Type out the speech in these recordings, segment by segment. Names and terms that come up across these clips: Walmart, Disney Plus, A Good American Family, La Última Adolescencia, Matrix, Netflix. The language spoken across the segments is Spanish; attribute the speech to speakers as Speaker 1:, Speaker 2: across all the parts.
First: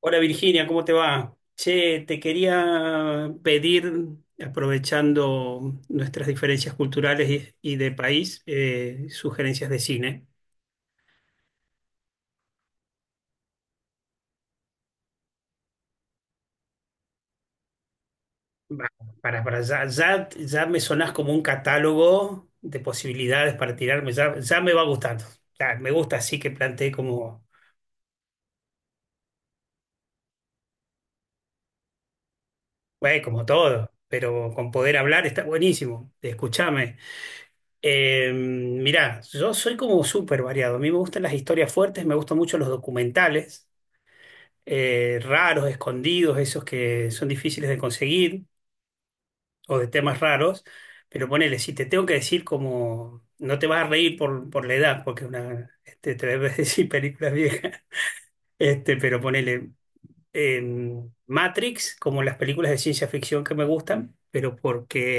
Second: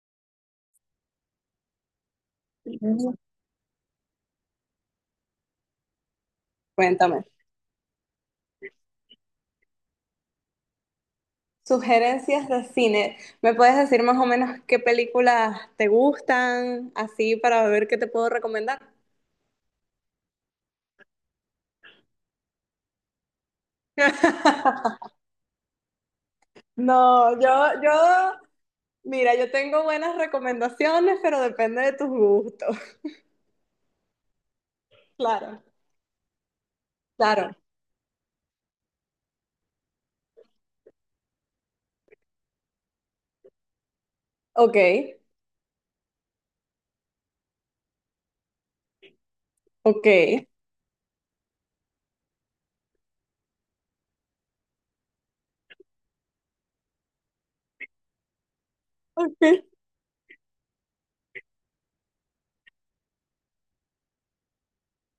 Speaker 1: Hola Virginia, ¿cómo te va? Che, te
Speaker 2: Mm.
Speaker 1: quería pedir, aprovechando nuestras diferencias
Speaker 2: Cuéntame.
Speaker 1: culturales y de país, sugerencias de cine.
Speaker 2: Sugerencias de cine. ¿Me puedes decir más o menos qué películas te gustan, así para ver qué te puedo
Speaker 1: Va,
Speaker 2: recomendar?
Speaker 1: para ya, ya, ya me sonás como un catálogo de posibilidades para tirarme, ya, ya me va gustando. Ya, me gusta así que planteé
Speaker 2: No,
Speaker 1: como,
Speaker 2: yo, yo, mira, yo tengo buenas recomendaciones, pero depende de tus gustos.
Speaker 1: bueno, como todo, pero con poder hablar está
Speaker 2: Claro,
Speaker 1: buenísimo. Escúchame.
Speaker 2: claro.
Speaker 1: Mirá, yo soy como súper variado. A mí me gustan las historias fuertes, me gustan mucho los documentales,
Speaker 2: Ok,
Speaker 1: raros, escondidos, esos que son difíciles de conseguir o de
Speaker 2: ok,
Speaker 1: temas raros, pero ponele, si te tengo que decir como, no te vas a reír por la edad, porque es una, te debes decir películas viejas, pero
Speaker 2: ok,
Speaker 1: ponele en Matrix, como las películas de ciencia ficción que me gustan, pero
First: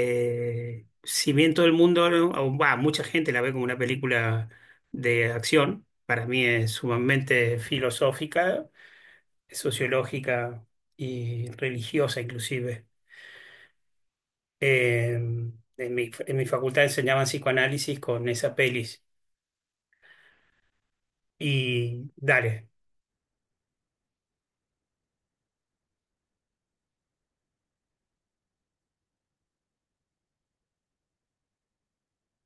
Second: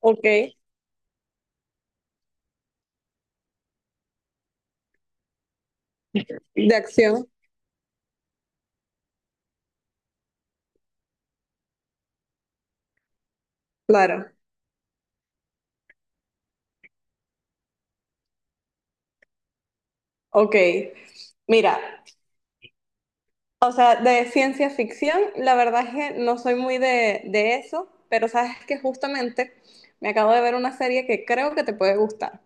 Speaker 2: ok.
Speaker 1: si bien todo el mundo, mucha gente la ve como una película de acción, para mí es
Speaker 2: De acción,
Speaker 1: sumamente filosófica, sociológica y religiosa inclusive.
Speaker 2: claro.
Speaker 1: Eh, en mi facultad enseñaban psicoanálisis con esa pelis.
Speaker 2: Ok. Mira,
Speaker 1: Y dale,
Speaker 2: O sea, de ciencia ficción, la verdad es que no soy muy de eso, pero sabes que justamente me acabo de ver una serie que creo que te puede gustar.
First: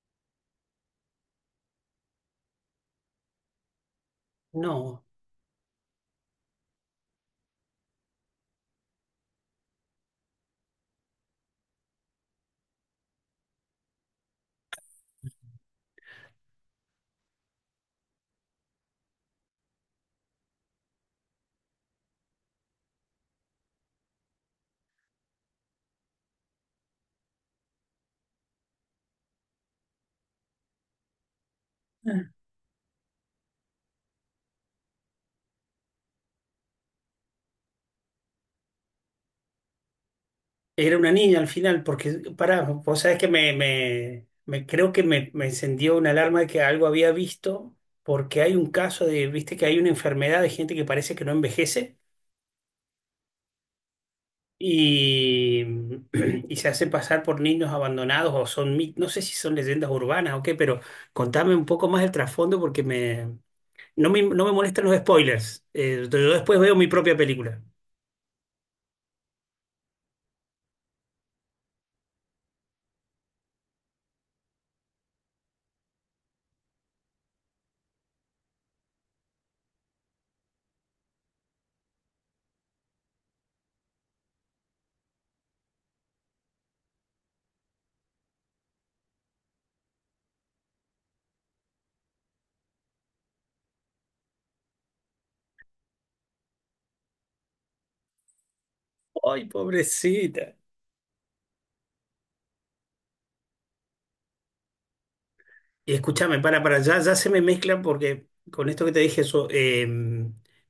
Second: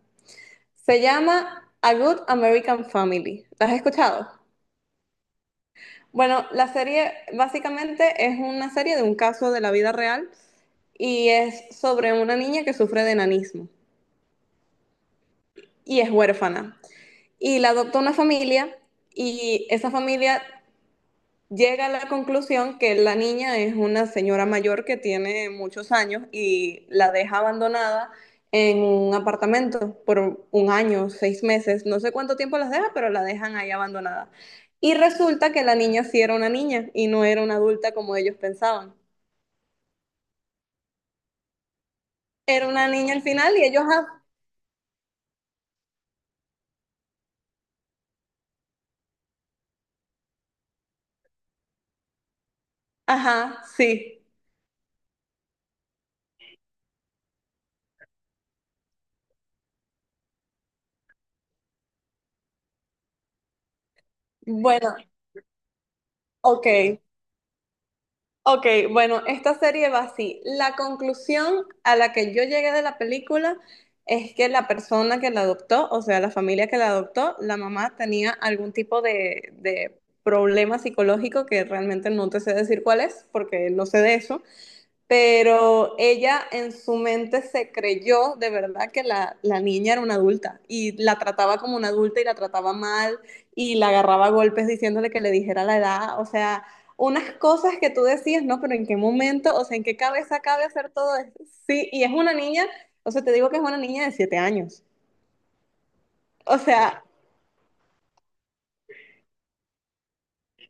Speaker 2: Se llama A Good American Family. ¿La has escuchado?
Speaker 1: no.
Speaker 2: Bueno, la serie básicamente es una serie de un caso de la vida real y es sobre una niña que sufre de enanismo y es huérfana. Y la adopta una familia y esa familia llega a la conclusión que la niña es una señora mayor que tiene muchos años y la deja abandonada en un apartamento por un año, 6 meses, no sé
Speaker 1: Ah,
Speaker 2: cuánto tiempo las deja, pero la dejan ahí abandonada. Y resulta que la niña sí era una niña y no era una adulta como ellos pensaban.
Speaker 1: era una niña al final, porque, pará,
Speaker 2: Era una
Speaker 1: vos
Speaker 2: niña
Speaker 1: sabés
Speaker 2: al
Speaker 1: que
Speaker 2: final y ellos, ah,
Speaker 1: creo que me encendió una alarma de que algo había visto, porque hay un caso de, viste que hay una enfermedad de gente que parece que no envejece.
Speaker 2: ajá, sí.
Speaker 1: Y, y se hacen pasar por niños abandonados o son, no sé si son leyendas urbanas o qué, pero contame un poco más el trasfondo porque no me molestan los
Speaker 2: Bueno,
Speaker 1: spoilers. Yo después
Speaker 2: ok.
Speaker 1: veo mi propia película.
Speaker 2: Ok, bueno, esta serie va así. La conclusión a la que yo llegué de la película es que la persona que la adoptó, o sea, la familia que la adoptó, la mamá tenía algún tipo de problema psicológico que realmente no te sé decir cuál es, porque no sé de eso, pero ella en su mente se creyó de verdad que la niña era una adulta y la trataba como una adulta y la trataba mal y la agarraba a golpes diciéndole que le dijera la edad, o sea, unas cosas que tú decías, ¿no? Pero en qué
Speaker 1: Ay,
Speaker 2: momento, o sea, en qué cabeza
Speaker 1: pobrecita.
Speaker 2: cabe hacer todo esto. Sí, y es una niña, o sea, te digo que es una niña de 7 años.
Speaker 1: Y escúchame,
Speaker 2: O
Speaker 1: para, ya,
Speaker 2: sea,
Speaker 1: ya se me mezcla porque con esto que te dije, eso,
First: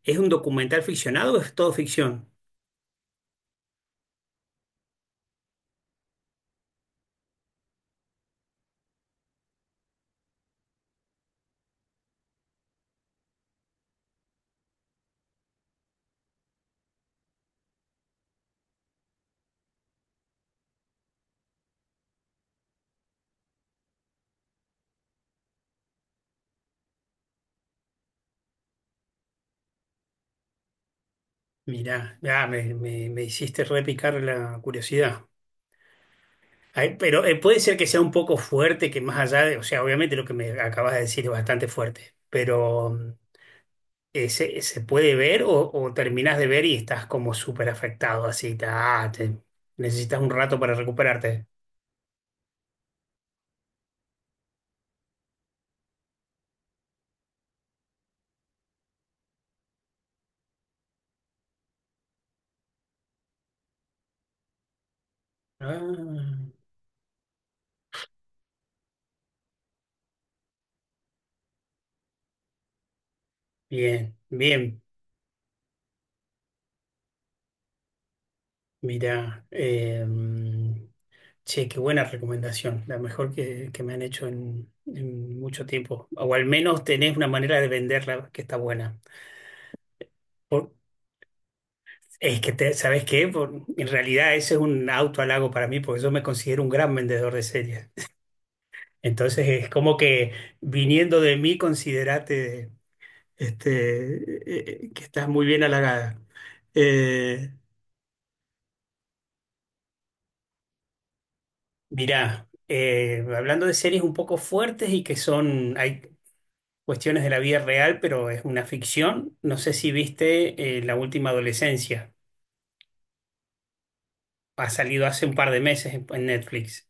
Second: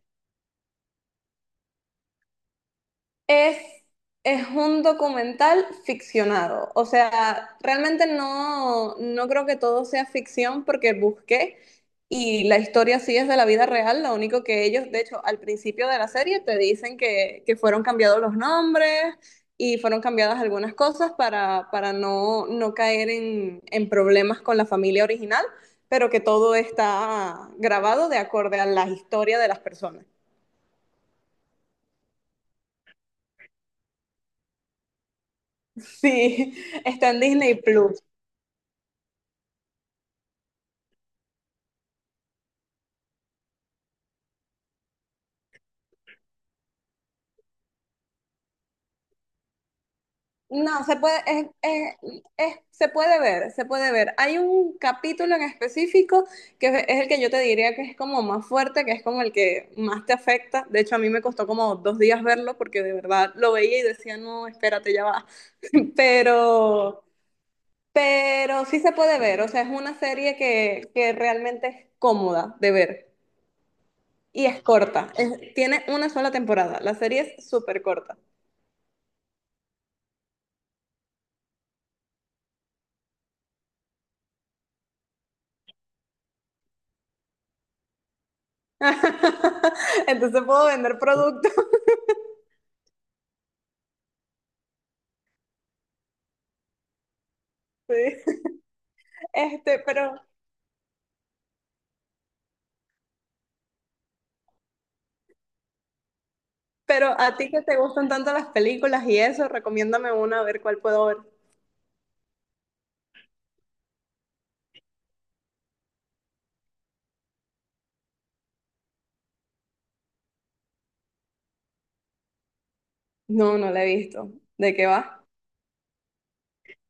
Speaker 1: ¿es un documental ficcionado o es todo ficción?
Speaker 2: Es, es un documental ficcionado. O sea, realmente no, no creo que todo sea ficción porque busqué y la historia sí es de la vida real. Lo único que ellos, de hecho, al principio de la serie te dicen que fueron cambiados los nombres y fueron cambiadas algunas cosas para no, no caer en problemas con la familia original, pero que todo está grabado de acuerdo a la historia de las personas.
Speaker 1: Mirá, ya me hiciste repicar la curiosidad.
Speaker 2: Sí,
Speaker 1: Ay,
Speaker 2: está en
Speaker 1: pero
Speaker 2: Disney
Speaker 1: puede ser que sea
Speaker 2: Plus.
Speaker 1: un poco fuerte, que más allá de, o sea, obviamente lo que me acabas de decir es bastante fuerte, pero ¿se puede ver o terminas de ver y estás como súper afectado, así, necesitas un rato para
Speaker 2: No, se puede,
Speaker 1: recuperarte?
Speaker 2: se puede ver, se puede ver. Hay un capítulo en específico que es el que yo te diría que es como más fuerte, que es como el que más te afecta. De hecho, a mí me costó como 2 días verlo porque de verdad lo veía y decía, no, espérate, ya va.
Speaker 1: Ah,
Speaker 2: Pero, pero sí se puede ver, o sea, es una serie que realmente es cómoda de ver
Speaker 1: bien,
Speaker 2: y es
Speaker 1: bien,
Speaker 2: corta. Es- tiene una sola temporada, la serie es súper corta.
Speaker 1: mira, che, qué buena recomendación, la mejor que me han hecho en mucho tiempo, o al menos tenés una manera de venderla que está buena.
Speaker 2: Entonces puedo vender productos.
Speaker 1: Es que, ¿sabes qué? En realidad ese es un auto halago para mí porque yo me considero un gran vendedor de series.
Speaker 2: Sí.
Speaker 1: Entonces es
Speaker 2: Este,
Speaker 1: como
Speaker 2: pero,
Speaker 1: que viniendo de mí, considerate, que estás muy bien halagada.
Speaker 2: pero a ti
Speaker 1: Eh,
Speaker 2: que te gustan tanto las películas y eso, recomiéndame una a ver cuál puedo ver.
Speaker 1: mirá, hablando de series un poco fuertes y que son, hay cuestiones de la vida real, pero es una ficción. No sé si viste, La Última Adolescencia.
Speaker 2: No, no la he visto.
Speaker 1: Ha
Speaker 2: ¿De qué
Speaker 1: salido
Speaker 2: va?
Speaker 1: hace un par de meses en Netflix.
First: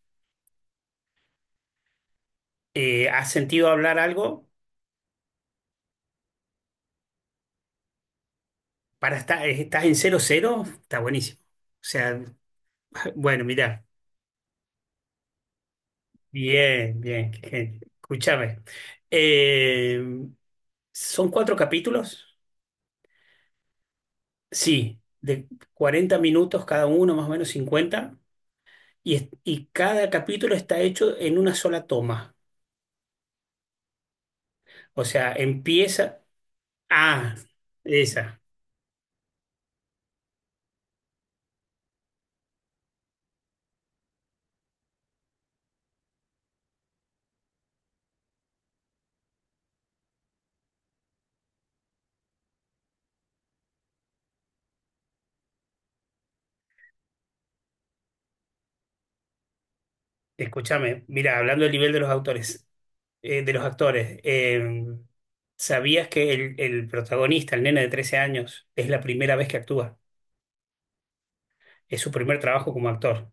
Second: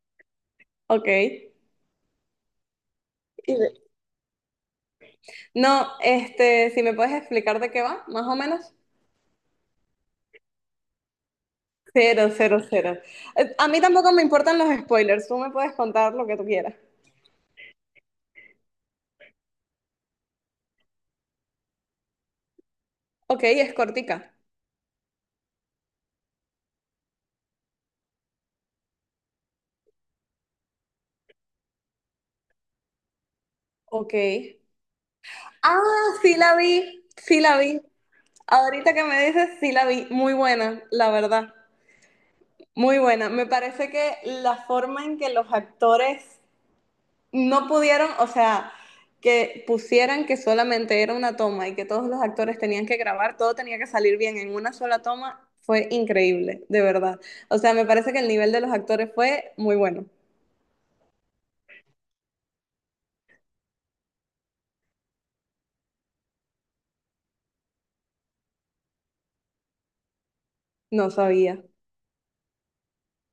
Speaker 2: Ok.
Speaker 1: ¿Has sentido
Speaker 2: De-
Speaker 1: hablar algo?
Speaker 2: No, este, si me puedes explicar de qué va, más o menos.
Speaker 1: Estás en cero cero está buenísimo. O sea,
Speaker 2: Cero, cero, cero.
Speaker 1: bueno,
Speaker 2: A mí
Speaker 1: mirá,
Speaker 2: tampoco me importan los spoilers, tú me puedes contar lo que tú quieras.
Speaker 1: bien, bien, qué genio. Escúchame. Eh, ¿Son cuatro capítulos?
Speaker 2: Ok, es cortica.
Speaker 1: Sí, de 40 minutos cada uno, más o menos 50. Y cada capítulo está hecho en una sola toma.
Speaker 2: Ok.
Speaker 1: O sea,
Speaker 2: Ah,
Speaker 1: empieza.
Speaker 2: sí la vi,
Speaker 1: Ah,
Speaker 2: sí la vi.
Speaker 1: esa.
Speaker 2: Ahorita que me dices, sí la vi. Muy buena, la verdad. Muy buena. Me parece que la forma en que los actores no pudieron, o sea, que pusieran que solamente era una toma y que todos los actores tenían que grabar, todo tenía que salir bien en una sola toma, fue increíble, de verdad. O sea, me parece que el nivel de los actores fue muy bueno.
Speaker 1: Escúchame, mira, hablando del nivel de los autores, de los actores. ¿Sabías que el protagonista, el nene de 13 años, es la primera vez que actúa?
Speaker 2: No sabía,
Speaker 1: Es su primer trabajo como actor.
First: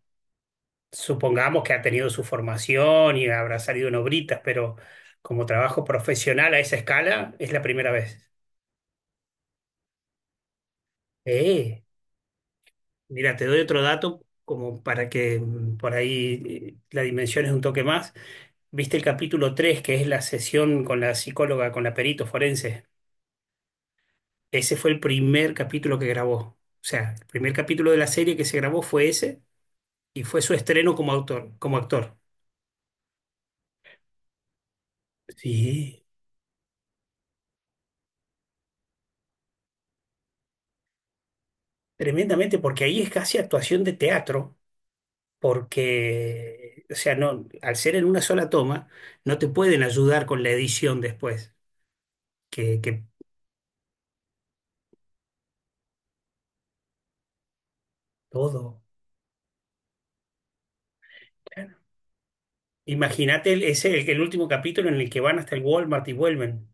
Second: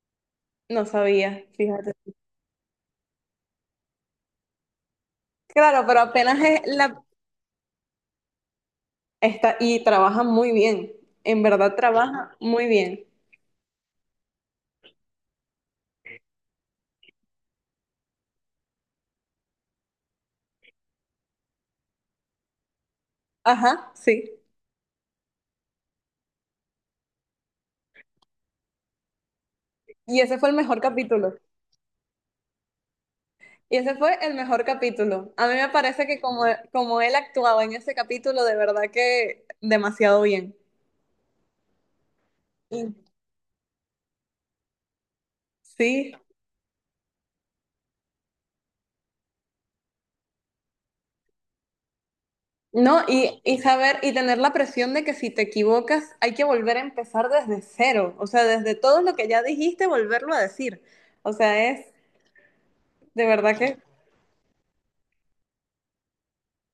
Speaker 2: no sabía,
Speaker 1: Supongamos que ha
Speaker 2: fíjate.
Speaker 1: tenido su formación y habrá salido en obritas, pero como trabajo
Speaker 2: Claro, pero apenas
Speaker 1: profesional a
Speaker 2: es
Speaker 1: esa
Speaker 2: la...
Speaker 1: escala, es la primera vez.
Speaker 2: Está, y trabaja muy bien, en verdad
Speaker 1: Eh,
Speaker 2: trabaja muy bien.
Speaker 1: Mira, te doy otro dato como para que, por ahí, la dimensión es un toque más. ¿Viste el capítulo 3 que es la sesión con la psicóloga, con la perito forense?
Speaker 2: Ajá, sí.
Speaker 1: Ese fue el primer capítulo que grabó. O sea, el primer capítulo de la serie que se grabó fue ese
Speaker 2: Y
Speaker 1: y
Speaker 2: ese
Speaker 1: fue
Speaker 2: fue
Speaker 1: su
Speaker 2: el mejor
Speaker 1: estreno como
Speaker 2: capítulo.
Speaker 1: autor, como actor.
Speaker 2: Y ese fue el mejor capítulo. A mí me
Speaker 1: Sí,
Speaker 2: parece que como, como él actuaba en ese capítulo, de verdad que demasiado bien.
Speaker 1: tremendamente, porque
Speaker 2: Y-
Speaker 1: ahí es casi actuación de teatro,
Speaker 2: Sí.
Speaker 1: porque, o sea, no, al ser en una sola toma, no te pueden ayudar con la edición después, que,
Speaker 2: No,
Speaker 1: que
Speaker 2: y saber y tener la presión de que si te equivocas hay que volver a empezar desde cero, o sea, desde
Speaker 1: todo.
Speaker 2: todo lo que ya dijiste, volverlo a decir. O sea,
Speaker 1: Claro.
Speaker 2: es de
Speaker 1: Imagínate,
Speaker 2: verdad
Speaker 1: el-
Speaker 2: que,
Speaker 1: ese, el, el último capítulo en el que van hasta el Walmart y vuelven.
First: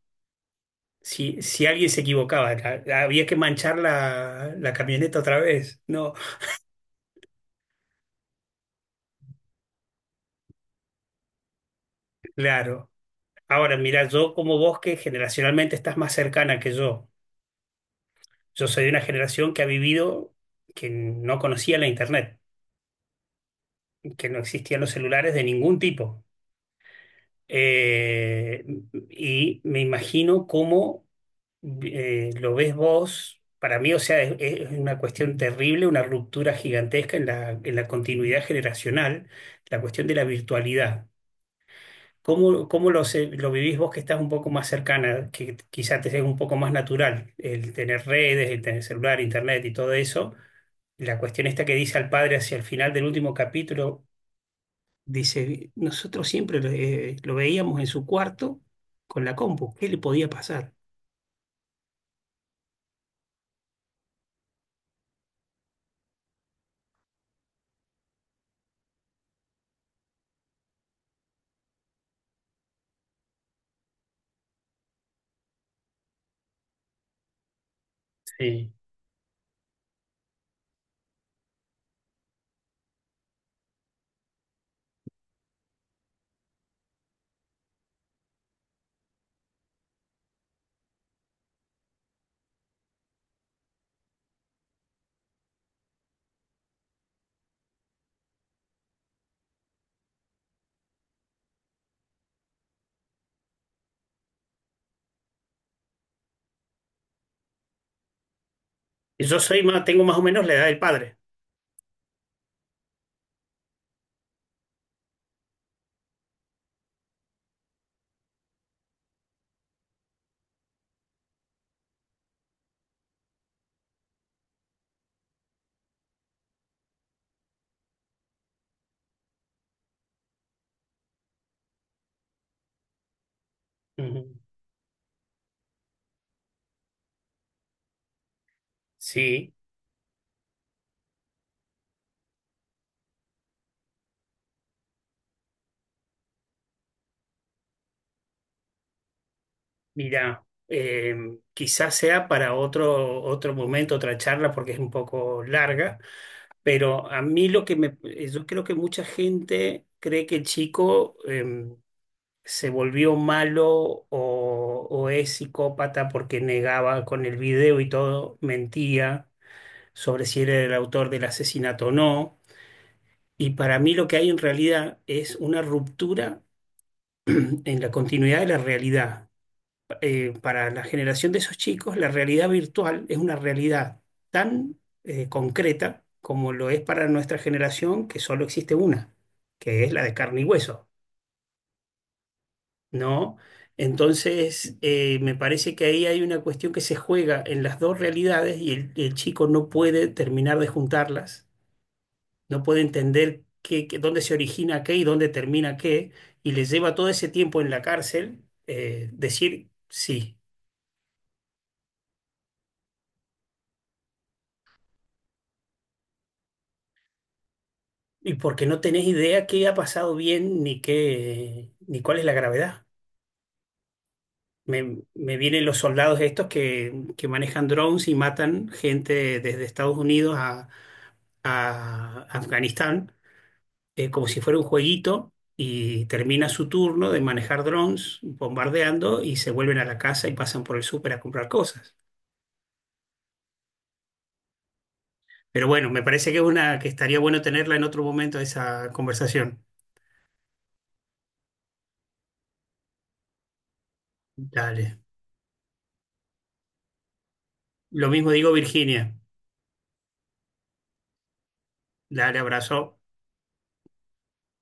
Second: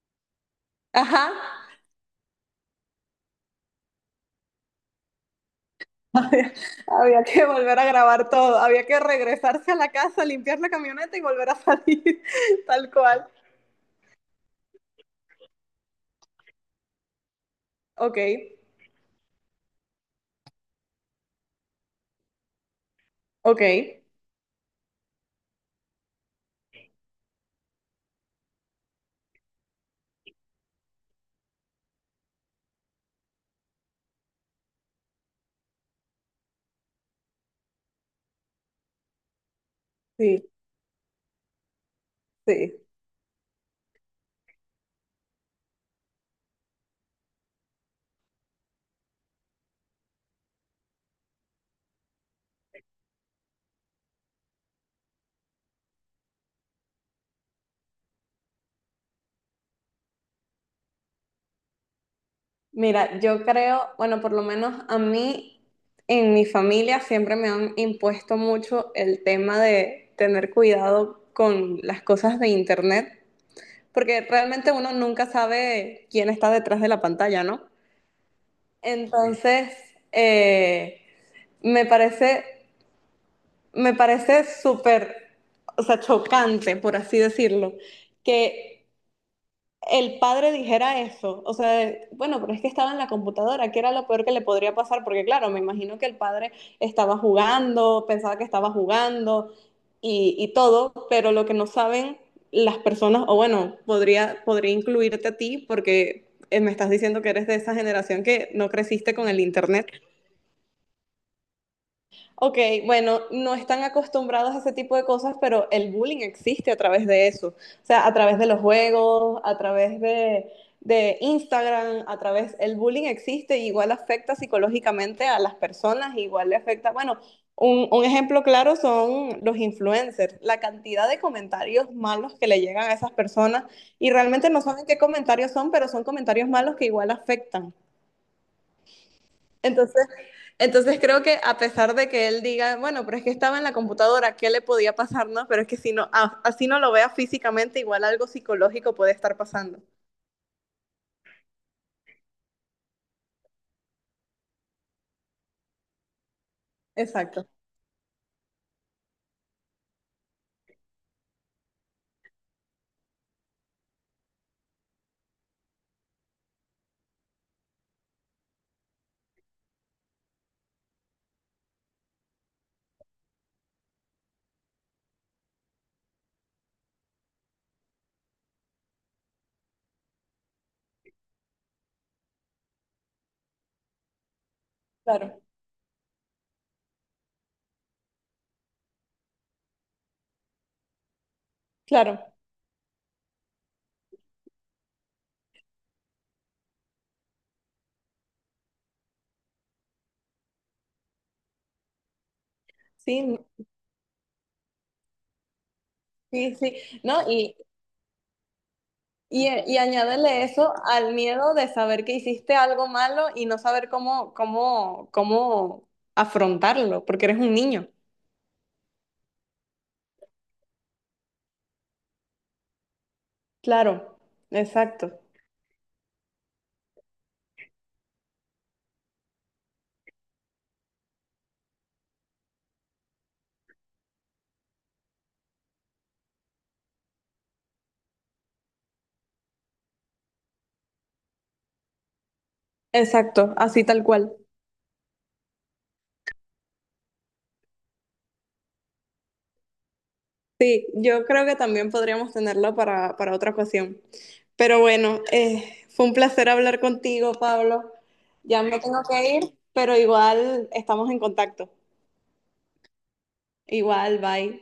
Speaker 2: ajá,
Speaker 1: Si alguien se equivocaba, había que manchar la camioneta otra vez. No,
Speaker 2: había, había que volver a grabar todo, había que regresarse a la casa, limpiar la camioneta y volver a salir,
Speaker 1: claro.
Speaker 2: tal cual.
Speaker 1: Ahora, mira, yo como vos que generacionalmente estás más cercana que yo,
Speaker 2: Ok,
Speaker 1: yo soy de una generación que ha vivido, que no conocía la internet,
Speaker 2: ok.
Speaker 1: que no existían los celulares de ningún tipo. Eh, y me imagino cómo, lo ves vos. Para mí, o sea, es una cuestión terrible, una ruptura gigantesca en la continuidad generacional, la cuestión de la
Speaker 2: sí,
Speaker 1: virtualidad. ¿Cómo,
Speaker 2: sí.
Speaker 1: cómo lo vivís vos que estás un poco más cercana, que quizá te sea un poco más natural el tener redes, el tener celular, internet y todo eso? La cuestión esta que dice al padre hacia el final del último capítulo, dice, nosotros siempre lo veíamos en su cuarto con la compu, ¿qué le podía pasar?
Speaker 2: Mira, yo creo, bueno, por lo menos a mí, en mi familia siempre me han impuesto mucho el tema de tener cuidado con las cosas de internet, porque realmente uno nunca sabe quién está detrás de la pantalla, ¿no?
Speaker 1: Sí.
Speaker 2: Entonces, eh, me parece, me parece súper, o sea, chocante, por así decirlo, que el padre dijera eso, o sea, de, bueno, pero es que estaba en la computadora, que era lo peor que le podría pasar, porque claro, me imagino que el padre estaba jugando, pensaba que estaba jugando y todo, pero lo que no saben las personas, o bueno, podría incluirte a ti, porque me estás diciendo que eres de esa generación que no creciste con el
Speaker 1: Yo soy más,
Speaker 2: internet.
Speaker 1: tengo más o menos la edad del padre.
Speaker 2: Ok, bueno, no están acostumbrados a ese tipo de cosas, pero el bullying existe a través de eso. O sea, a través de los juegos, a través de Instagram, a través, el bullying existe, y igual afecta psicológicamente a las personas, igual le afecta, bueno, un ejemplo claro son los influencers, la cantidad de comentarios malos que le llegan a esas personas y
Speaker 1: Ujú.
Speaker 2: realmente no saben qué comentarios son, pero son comentarios malos que igual afectan.
Speaker 1: Sí,
Speaker 2: Entonces, entonces creo que a pesar de que él diga, bueno, pero es que estaba en la computadora, ¿qué le podía pasar? No, pero es que si no, así no lo vea físicamente, igual algo psicológico puede estar pasando.
Speaker 1: mira, quizás sea para otro momento, otra charla, porque es un poco larga. Pero a mí
Speaker 2: Exacto,
Speaker 1: lo que me, yo creo que mucha gente cree que el chico, se volvió malo o es psicópata porque negaba con el video y todo, mentía sobre si era el autor del asesinato o no. Y para mí lo que hay en realidad es una ruptura en la continuidad de la realidad. Para la generación de esos chicos, la realidad virtual es una realidad tan,
Speaker 2: claro,
Speaker 1: concreta como lo es para nuestra generación, que solo existe una, que es la de carne y hueso,
Speaker 2: claro.
Speaker 1: ¿no? Entonces, me parece que ahí hay una cuestión que se juega en las dos realidades y el chico no puede terminar de juntarlas, no puede
Speaker 2: Sí,
Speaker 1: entender qué, dónde se origina qué y dónde termina qué, y
Speaker 2: sí,
Speaker 1: le
Speaker 2: sí.
Speaker 1: lleva todo ese
Speaker 2: No, y,
Speaker 1: tiempo en la cárcel,
Speaker 2: y,
Speaker 1: decir
Speaker 2: y
Speaker 1: sí.
Speaker 2: añádele eso al miedo de saber que hiciste algo malo y no saber cómo, cómo afrontarlo, porque eres un niño.
Speaker 1: Y porque no tenés idea qué ha pasado bien ni qué, ni cuál es la gravedad.
Speaker 2: Claro,
Speaker 1: Me,
Speaker 2: exacto,
Speaker 1: me vienen los soldados estos que manejan drones y matan gente desde Estados Unidos a Afganistán, como si fuera un jueguito, y termina su turno de manejar drones bombardeando y se vuelven a la casa y pasan por el súper a comprar cosas.
Speaker 2: exacto, así tal cual.
Speaker 1: Pero bueno, me parece que es una que estaría bueno tenerla en otro momento esa conversación.
Speaker 2: Sí, yo creo que también podríamos tenerla para otra ocasión. Pero
Speaker 1: Dale.
Speaker 2: bueno, fue un placer hablar contigo, Pablo.
Speaker 1: Lo mismo digo,
Speaker 2: Ya me tengo
Speaker 1: Virginia.
Speaker 2: que ir, pero igual estamos en contacto.
Speaker 1: Dale, abrazo.
Speaker 2: Igual, bye.